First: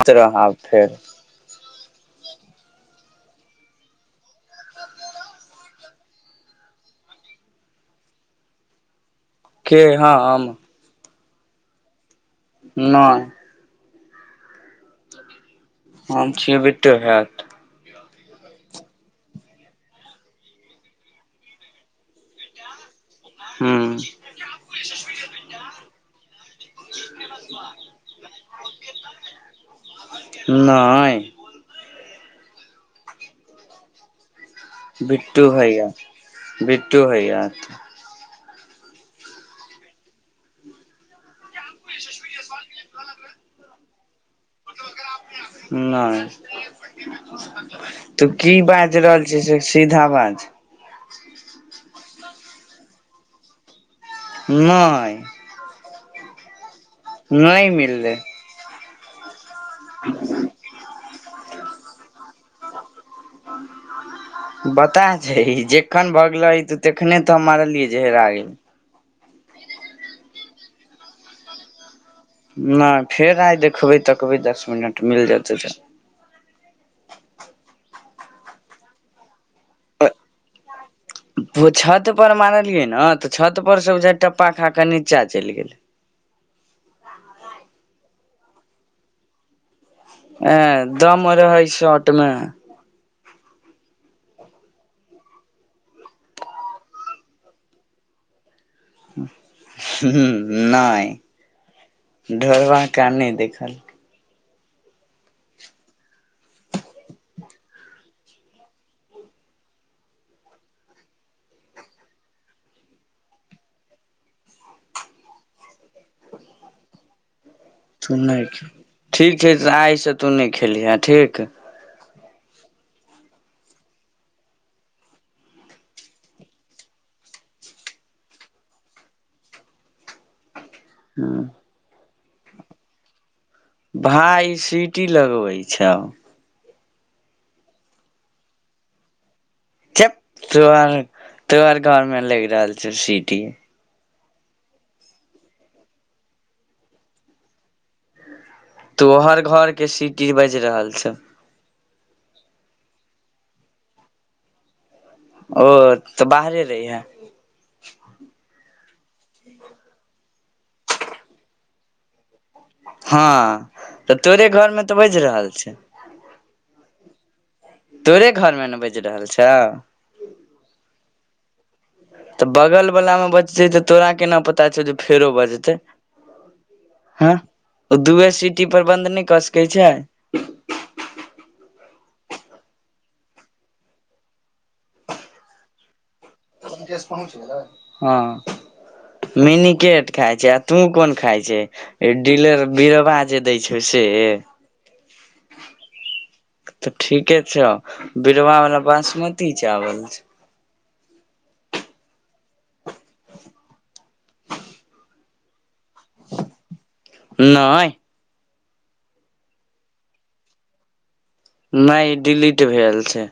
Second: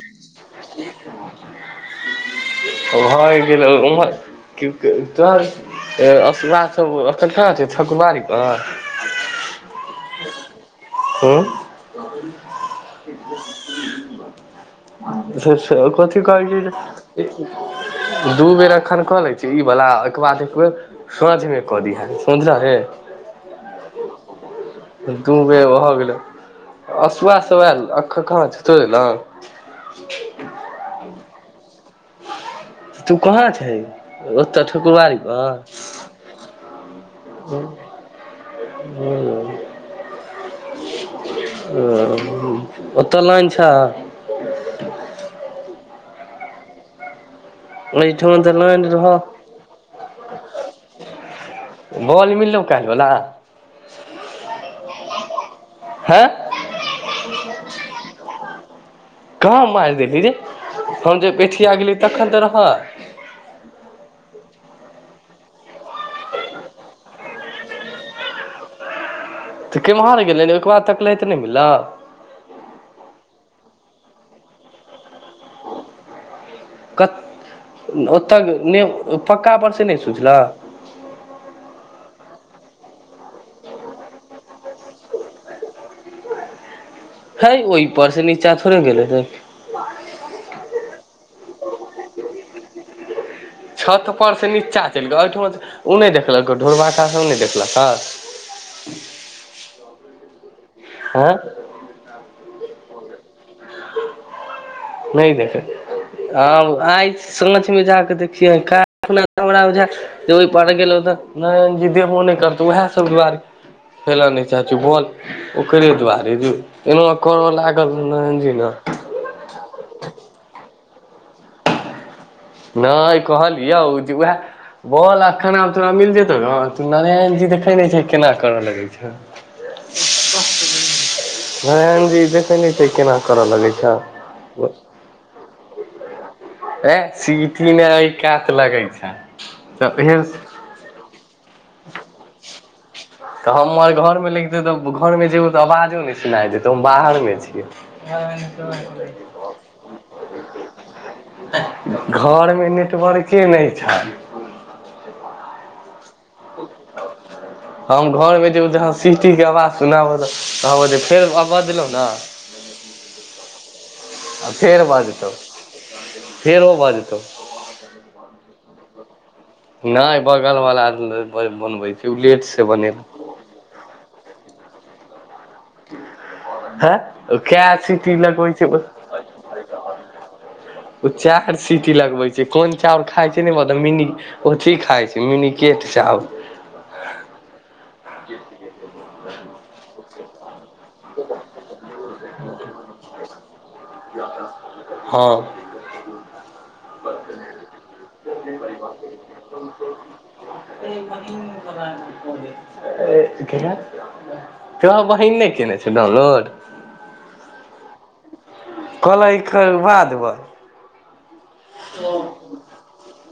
इ तरह आब फेर भऽ गेलै ओम्हर कि तोहर अ सबख नठ छै ठकुबारी पर के हँ आम हँ ब नइ से से कथी हम कहै छियै बिट्टू छै हैत जे दू बेर एखन कऽ लै छी ई बला ओके बाद एक बेेर सझमे क दी है समझल रे हँ दू बेर भ गेलै असुआ सब एल कहा सु ने नय तू कहाँ छय ओतऽ ठकुरबारी बिट्टू पर हैया बिट्टू हैया हूं हुं हुं ओतऽ लाइन छ नय तू एहिठाम तऽ की लाइन बाइज रहल छ से सीधा बाज बल मि लै कालवला नय हँ नय मिललै कहाँ मार देलहि रे हम जब एठिया गेली तखन तऽ रह हन बता छै जखन भग गेले त तखने तऽ हम मारलियै जे हेरा गेल तऽ केम्हर गेलै ने ओहिके बाद तकलैतऽ नहि गेलक नहि फेर आइ देखबै तकबै दस मिनट मिल जेतै कत ओतय नय पक्का बर से नहि सोचलह ओ छत पर मारलियै ने तऽ छत पर से उझा टप्पा खा क नीचा चैल गेलै हं है ओहिपर से नीचा थोड़े गेले ह ह ए दम रहय शर्ट में छत पर से नीचा चलि गेल ओहिठ ओ नहि देखलक ढोलबाका सब नहि देखलक ह नाय हं ढोरबाक क नहि देखल नहि देखै आ आइ साँझमे जााकऽ देखिय जे ओहि पार गेलो तऽ नारायण जी देबो नहि करतौ उएह सब दुआरे फैेलऽ नहि चाहै छौ बॉल ओकरे दुआरे जे एना करो लागल तू नारन नहि जी नै ठीक छै तऽ आइसँ तू नहि खेलिहे ठीक नहि कहलिय जे उएह बोल आ खानामे तोरा मिल जेतौ ग तू नारायण जी देखै नहि छै केना करय लगै छ हं नारायण जी देखे न छै केना करऽ लगे छै भाय सीटी लगबै छअ ए सीटी मे अ कात लगै छै त औहेन तोर तो आर घर में लग रहल छौ सीटी तऽ हमर घरमे लाग जेै तऽ घरमे जेयबै तऽ आवाजो नहि सुना जेतै हम बाहरमे छियै ह त [unintelligible] तो हर घर के सीटी बाज रहल छो घरमे नेटवर्के नहि छै ओ तऽ बाहरे रहिया हम घरमे जेब जहाँ सिष्टीके आवाज सुनाब त ताँ फेर आ बजलहुँ ने ह [unintelligible] हँ त तोरे घर मे तऽ बाजि रहल छे फेर भ जेतौ तोरे घरमे ने बाजि रहल छौ नहि बगल बालाद बनबै छै ओ तऽ लेटसँ बगल बनेलक वला मे बजते तऽ तोरा केना पता छौ जे फेरो बजते हँ ह ओ कए ओ सीटी दूए लगबै सिटी छै पर बंद नहि कऽ सकैत छे ओ चाउर सीटी लगबै छै कोन चाउर खााय छै ने मिनी ओथी खाइ छै मिनीकेट चाउर हँ मिनिकेट खाय छै तू कोन खाय छै डीलर बिरबा जे दैय छौ से हँ तऽ ठीके छौ बिरवा वाला बासमती चावल [unintelligible] तोरा बहिन नहि केने छै डाउनलोड नये कलैके खोलबा दैबे नहि डिलीट भेल छै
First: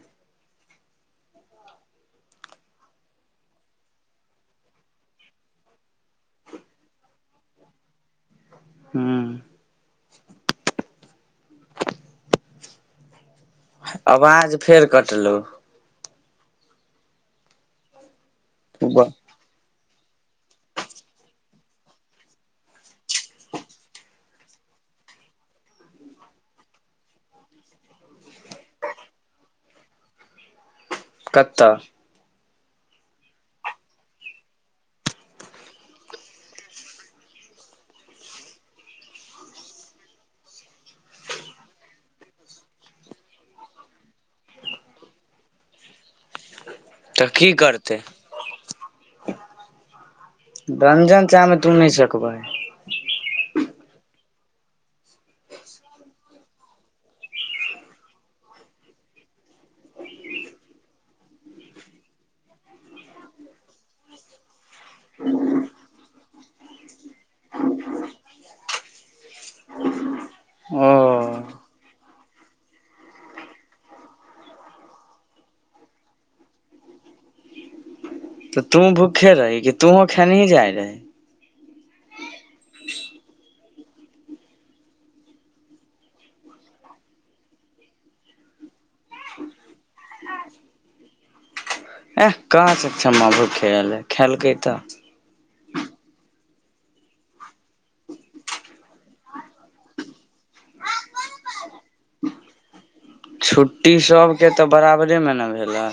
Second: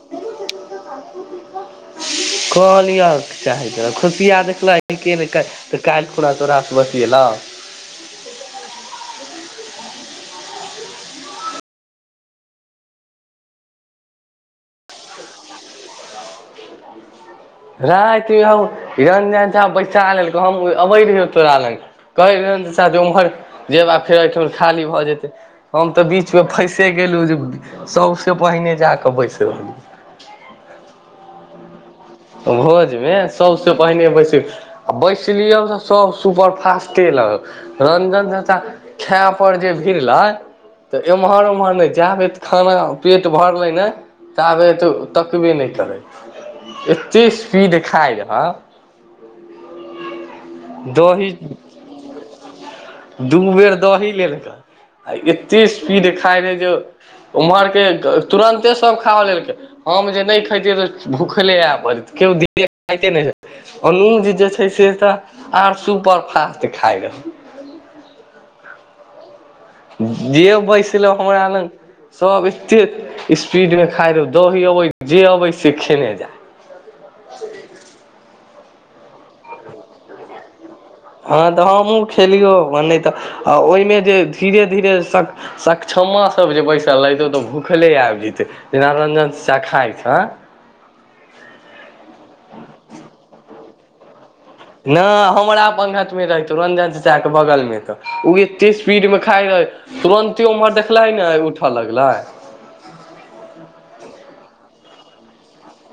कहलिय चाहैत खुशिया देखलक ह के नहि तऽ काल्हि खुना चोरासँ बतियेलौं हँ आवाज फेर कटलहुँ राति हम रंजन झा बैसा लेलको हम अबे रहियौ तोरा लंग कहै रहन तऽ शाद उम्हर जेब आ फेर एहिठन खाली भऽ जेतह हम तऽ बीच मे फैसे गेलहु जे सबौसे पहिने जााके बैस रहलि कत्तह भोजमे सबसे पहिने बैसे आ बैसि लिअ तऽ सभ सुपरफास्टे लग रंजन झा त खाय पर जे भिरलै तऽ एम्हर ओम्हर नै जायब तऽ खाना पेट भरलै ने तबे तऽ तकबे नइ करै एते तऽ की स्पीड करतै खाय रह व्यंजन चाहमे तुम नहि सकबै दू बेर दही लेलकय आ एते स्पीड खाय रहे जे ओम्हरके तुरन्ते सब खा लेलकै हम जे नहि खैतियै तऽ भूख दी खाये अनुज जे छै से तऽ आर सुपर फास्ट खाय रह जे ओ बैसलहु हमरा लग सभ एते स्पीड में खाइ रह दही अबै जे अबै से खेने जाय [inaudible] तऽ तूँ भूक्खे रही कि तोहू खेनही जाइ रही हँ तऽ हमहूँ खेलियौ म नहि तऽ आ ओहिमे जे धीरे धीरे सक्षमा सब जे बैसल लेते तऽ भूखले आबि जतै जेना रंजन चखाय छै एह काँ चक्ष म भ खेलल खेलकै तऽ न हमरा पख मे रहै तौ रंजन चचा के बगल मे तऽ ओ एते स्पीड मे खाइ रहै तुरन्तो ओम्हर देखलै ने उठऽ लगलै छुट्टी सबके तऽ बराबरेमे ने भेलै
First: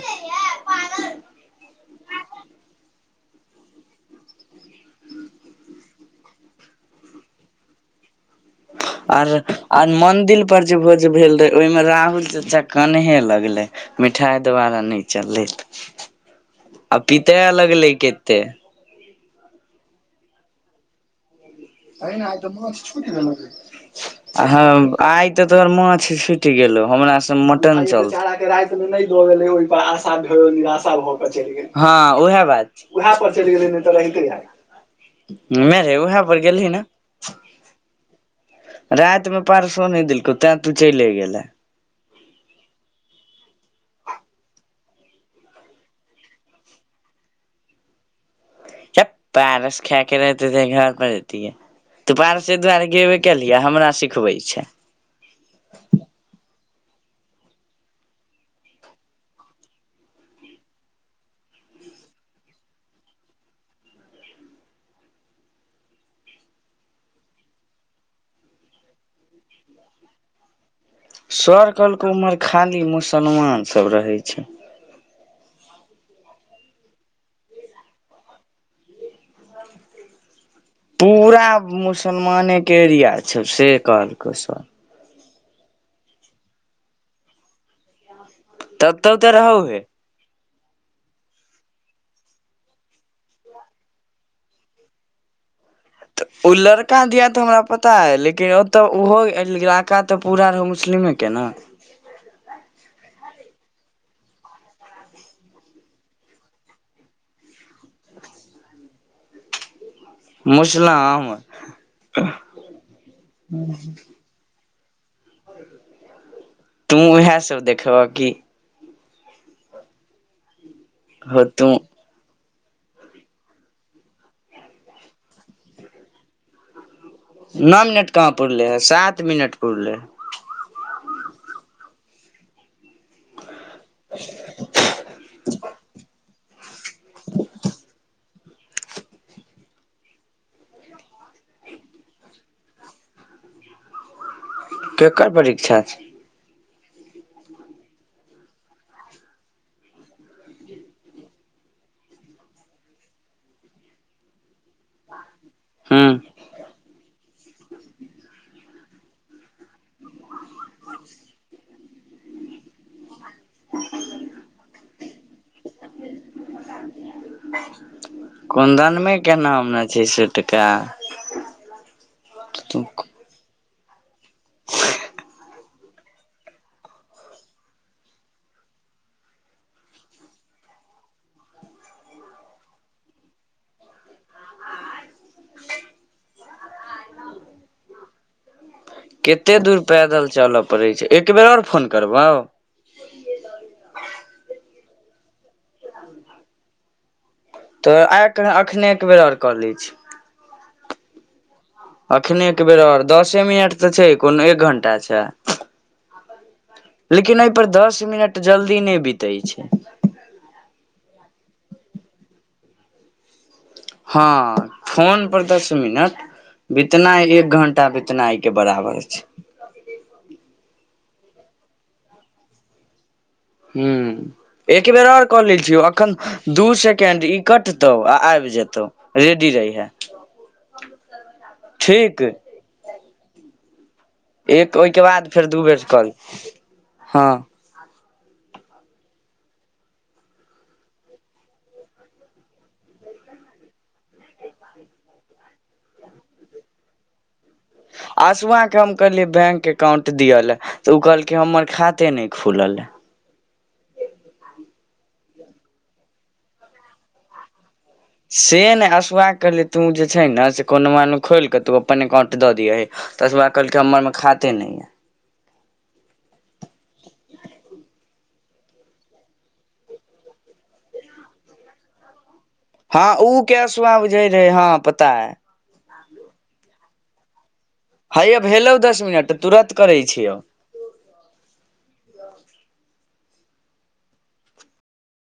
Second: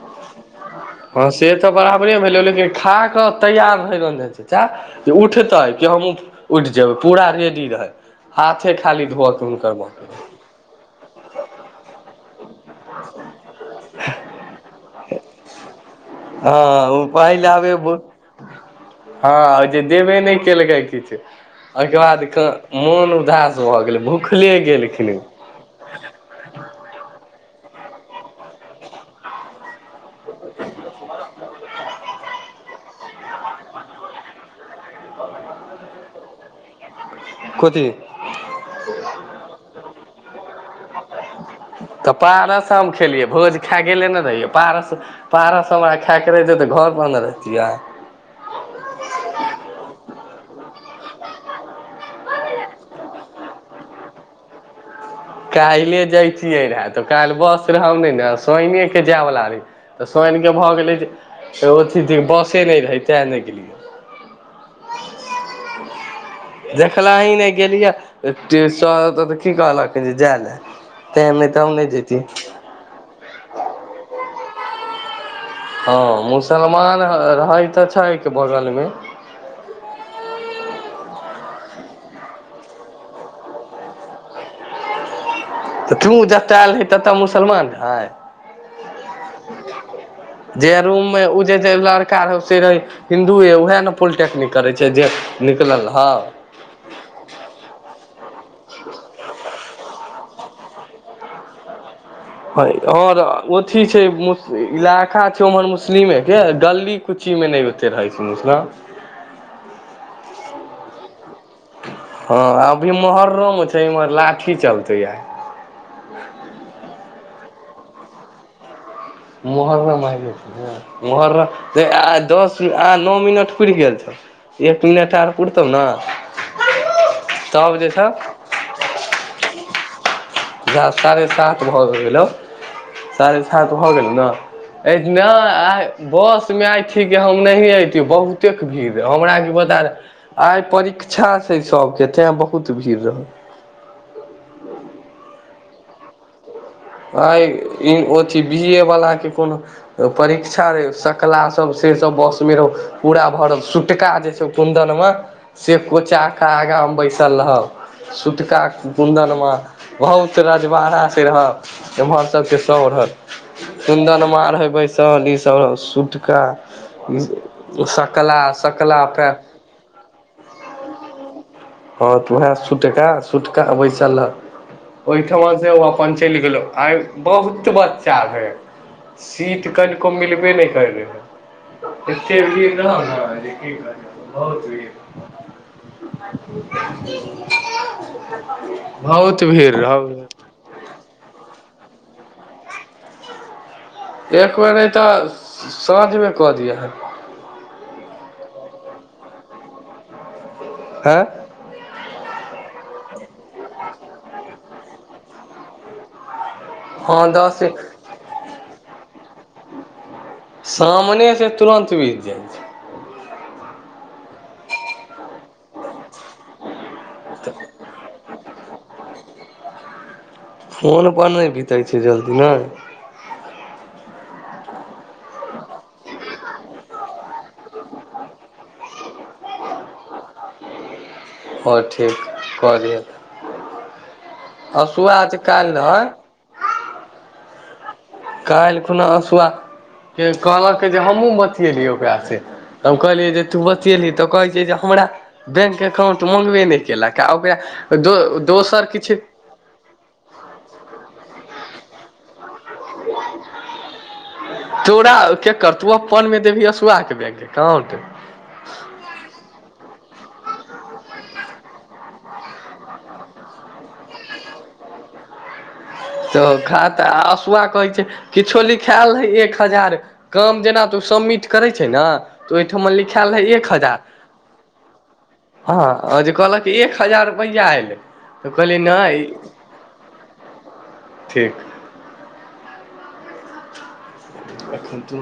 हँ से तऽ बराबरे भेलै लेकिन खा कऽ तैयार भयनि जाइ छै चाचा जे उठतै के हमहूँ उठि जेबै पूरा रेडी रहै हाथे खाली धोअ के हुनकर म उऊपर जे भोज भेल रहे ओहि में राहुल चचा कनहे लगले मिठाई द्वारा न चललै हँ आ ओ पीतय पहिले लगलै आबे कते हँ जे देबे नहि केलकै किछु ओके बाद मोन उदास भऽ गेलै भुखले गेलखिन ए तोर माछ छुटि गेलो हमरा से मटन चल निशा भ के चलि गेल ह उएह ब उएह पर चलि गेलै तऽ रहिते ह मे रे उएह पर गेलली ने कोथी राति में परसो ही देलकौ तें तू चलि गेले तऽ पारस हम खेलियै भोज खा गेले ने रहियै पारस पारा सब हमरा खायएके रहहि छैै तऽ घर बन्द रहितियै जब पैरस खके रहते घर पर रहती तूपार से दुआरे गेबे कलियै हमरा सिखबै छै काल्ले जाइ छियै रहए तऽ काल्हि बस रहब ने ने सइनेके जायवला रहे तऽ सईनऽ के भऽ गेलै जे ओथी बसे नहि रहय तेँ नहि गेलियै देखला ही नहि गेलियिया सऽ की कहल कु जा ले सर कहलक उम्हर खाली मुसलमान सब रहे छै हँ मुसलमान है तऽ छैके बगलमे ह पूरा मुसलमानेके एरिया छै से कहलकै सर तऽ तू जतय आयल रही ततय मुसलमान रहय तऽ तऽ त रह हुए जे रूममे ओ जे जे लड़का रहै से रहै हिन्दू य उएह ने पोलिटेक्निक करे छै जे निकलल हा ओ लड़का दिया तऽ हमरा पता अइ लेकिन ओतऽ ओहो इलाका तऽ पूरा रहै मुस्लिमेके ने ह ओर ओथी छै मु इलाका छै उम्हर मुस्लिमे के गली कुछ कु मे नहि होते रहै सुन न मुसला अहमद हँ अभी मोहर्रमे छै इम्हर लाठी चलतै आए तू उएह सब देखब की मोहर्र म महर्र होतू आइ दस आ नओ मिनट पुरि गेल छौ एक मिनट आर पुरतौ ने तब नओ जे मिनट छौ कहाँ पुरले है सात मिनट पुरले है जह साढ़े सात भऽ गेलौ साढ़े सात भऽ गेल ने आ बस मे आय ठ हम नहि ऐति बहुत कतेक भीड़ रह हमरा के बता आइ परीक्षा छै सबके तें बहुत भीड़ रहल केकर परीक्षा छै अ अथि बी ए वला के कोनो परीक्षा रहे सकला सब से सब बस मे रहो पूरा भ रहल सटका जे छै उन्दालमा से हूँ कोचा कऽ आगामे बैसल रहब सुतका कुन्दनमे बहुत रजमाना से रहय एम्हर सबके स रहत चन्दन मार हे बैसल ईसभ सूट का सकला सकलापे नाम छै से टका हँ तऽ उएह सुटका सुटका बैसल ओहिठमा से ओ अपन चलि गेलो आइ बहुत बच्चा भेले सीट कनिको मिलबे नहि कर रह है ए भीर नहि की कह बहुतीर [inaudible] कतेक भीड़ दूर रहौ पैदल चलय पड़ैत छै एक बेर ओर फोन करबहौ एक बेर नहि तऽ साँझ में कऽ दि हन तऽ आइ अखने एकबर ओर कऽ लै छी आँ अखने एक बेर ओर दसे मिनट तऽ छै कोनो एक घंटा छै लेकिन एहिपर दस मिनट जल्दी नहि बितै छै सामने छै तुरन्त बीत जाइ छै हँ फोनपर दस मिनट बितनाइ एक छै घंटा बितना एहि के बराबर छै फोनपर नहि बितैत छै जल्दी नहि हं एक बेेर आर कऽ लेल छियै अखन दू सेकेंड ई कटतौ आ आबि जेतौ रेडी रहिहे ओर ठीक कऽ जेतै एक ओहिके बाद फेर दू बेर कॉल हँ काल्हि खुना हँसुआ के कहलक जे हमहूँ बतिएलियी ओकरासँ हम कहलियै जे तू बतिएलही तऽ कहैत छिय जे हमरा बैंक अकाउंट मंगबे नहि केलक आ ओकरा द दोसर किछु अकाउंट दियल लै तऽ ओ कहलक हमर खाते नहि खुलल है तोरा के कर तू अपन मे देबह हसआके बैंक अकाउंट से ने असुआ करलह तू जे छै ने से कोनो मनू खोलि कऽ तू अपन एककाउंट दऽ दिये हे तसुआ कहलकै हमर में खाते न य तऽ खा त आसुआ कहै छै किछो लिखायल रहै एक हजार काम जेना तऽ ओ सबिट करै छै ने तऽ ओहिठ हँ लिखैयल है उ के एक असुआ हजार बुझै रहे हँ पता है हँ जे कहलक एक हजार रुपैआ एयलै हैया भेलौ दस मिनट तऽ तुरत करै छियौ ठीक एन तऽ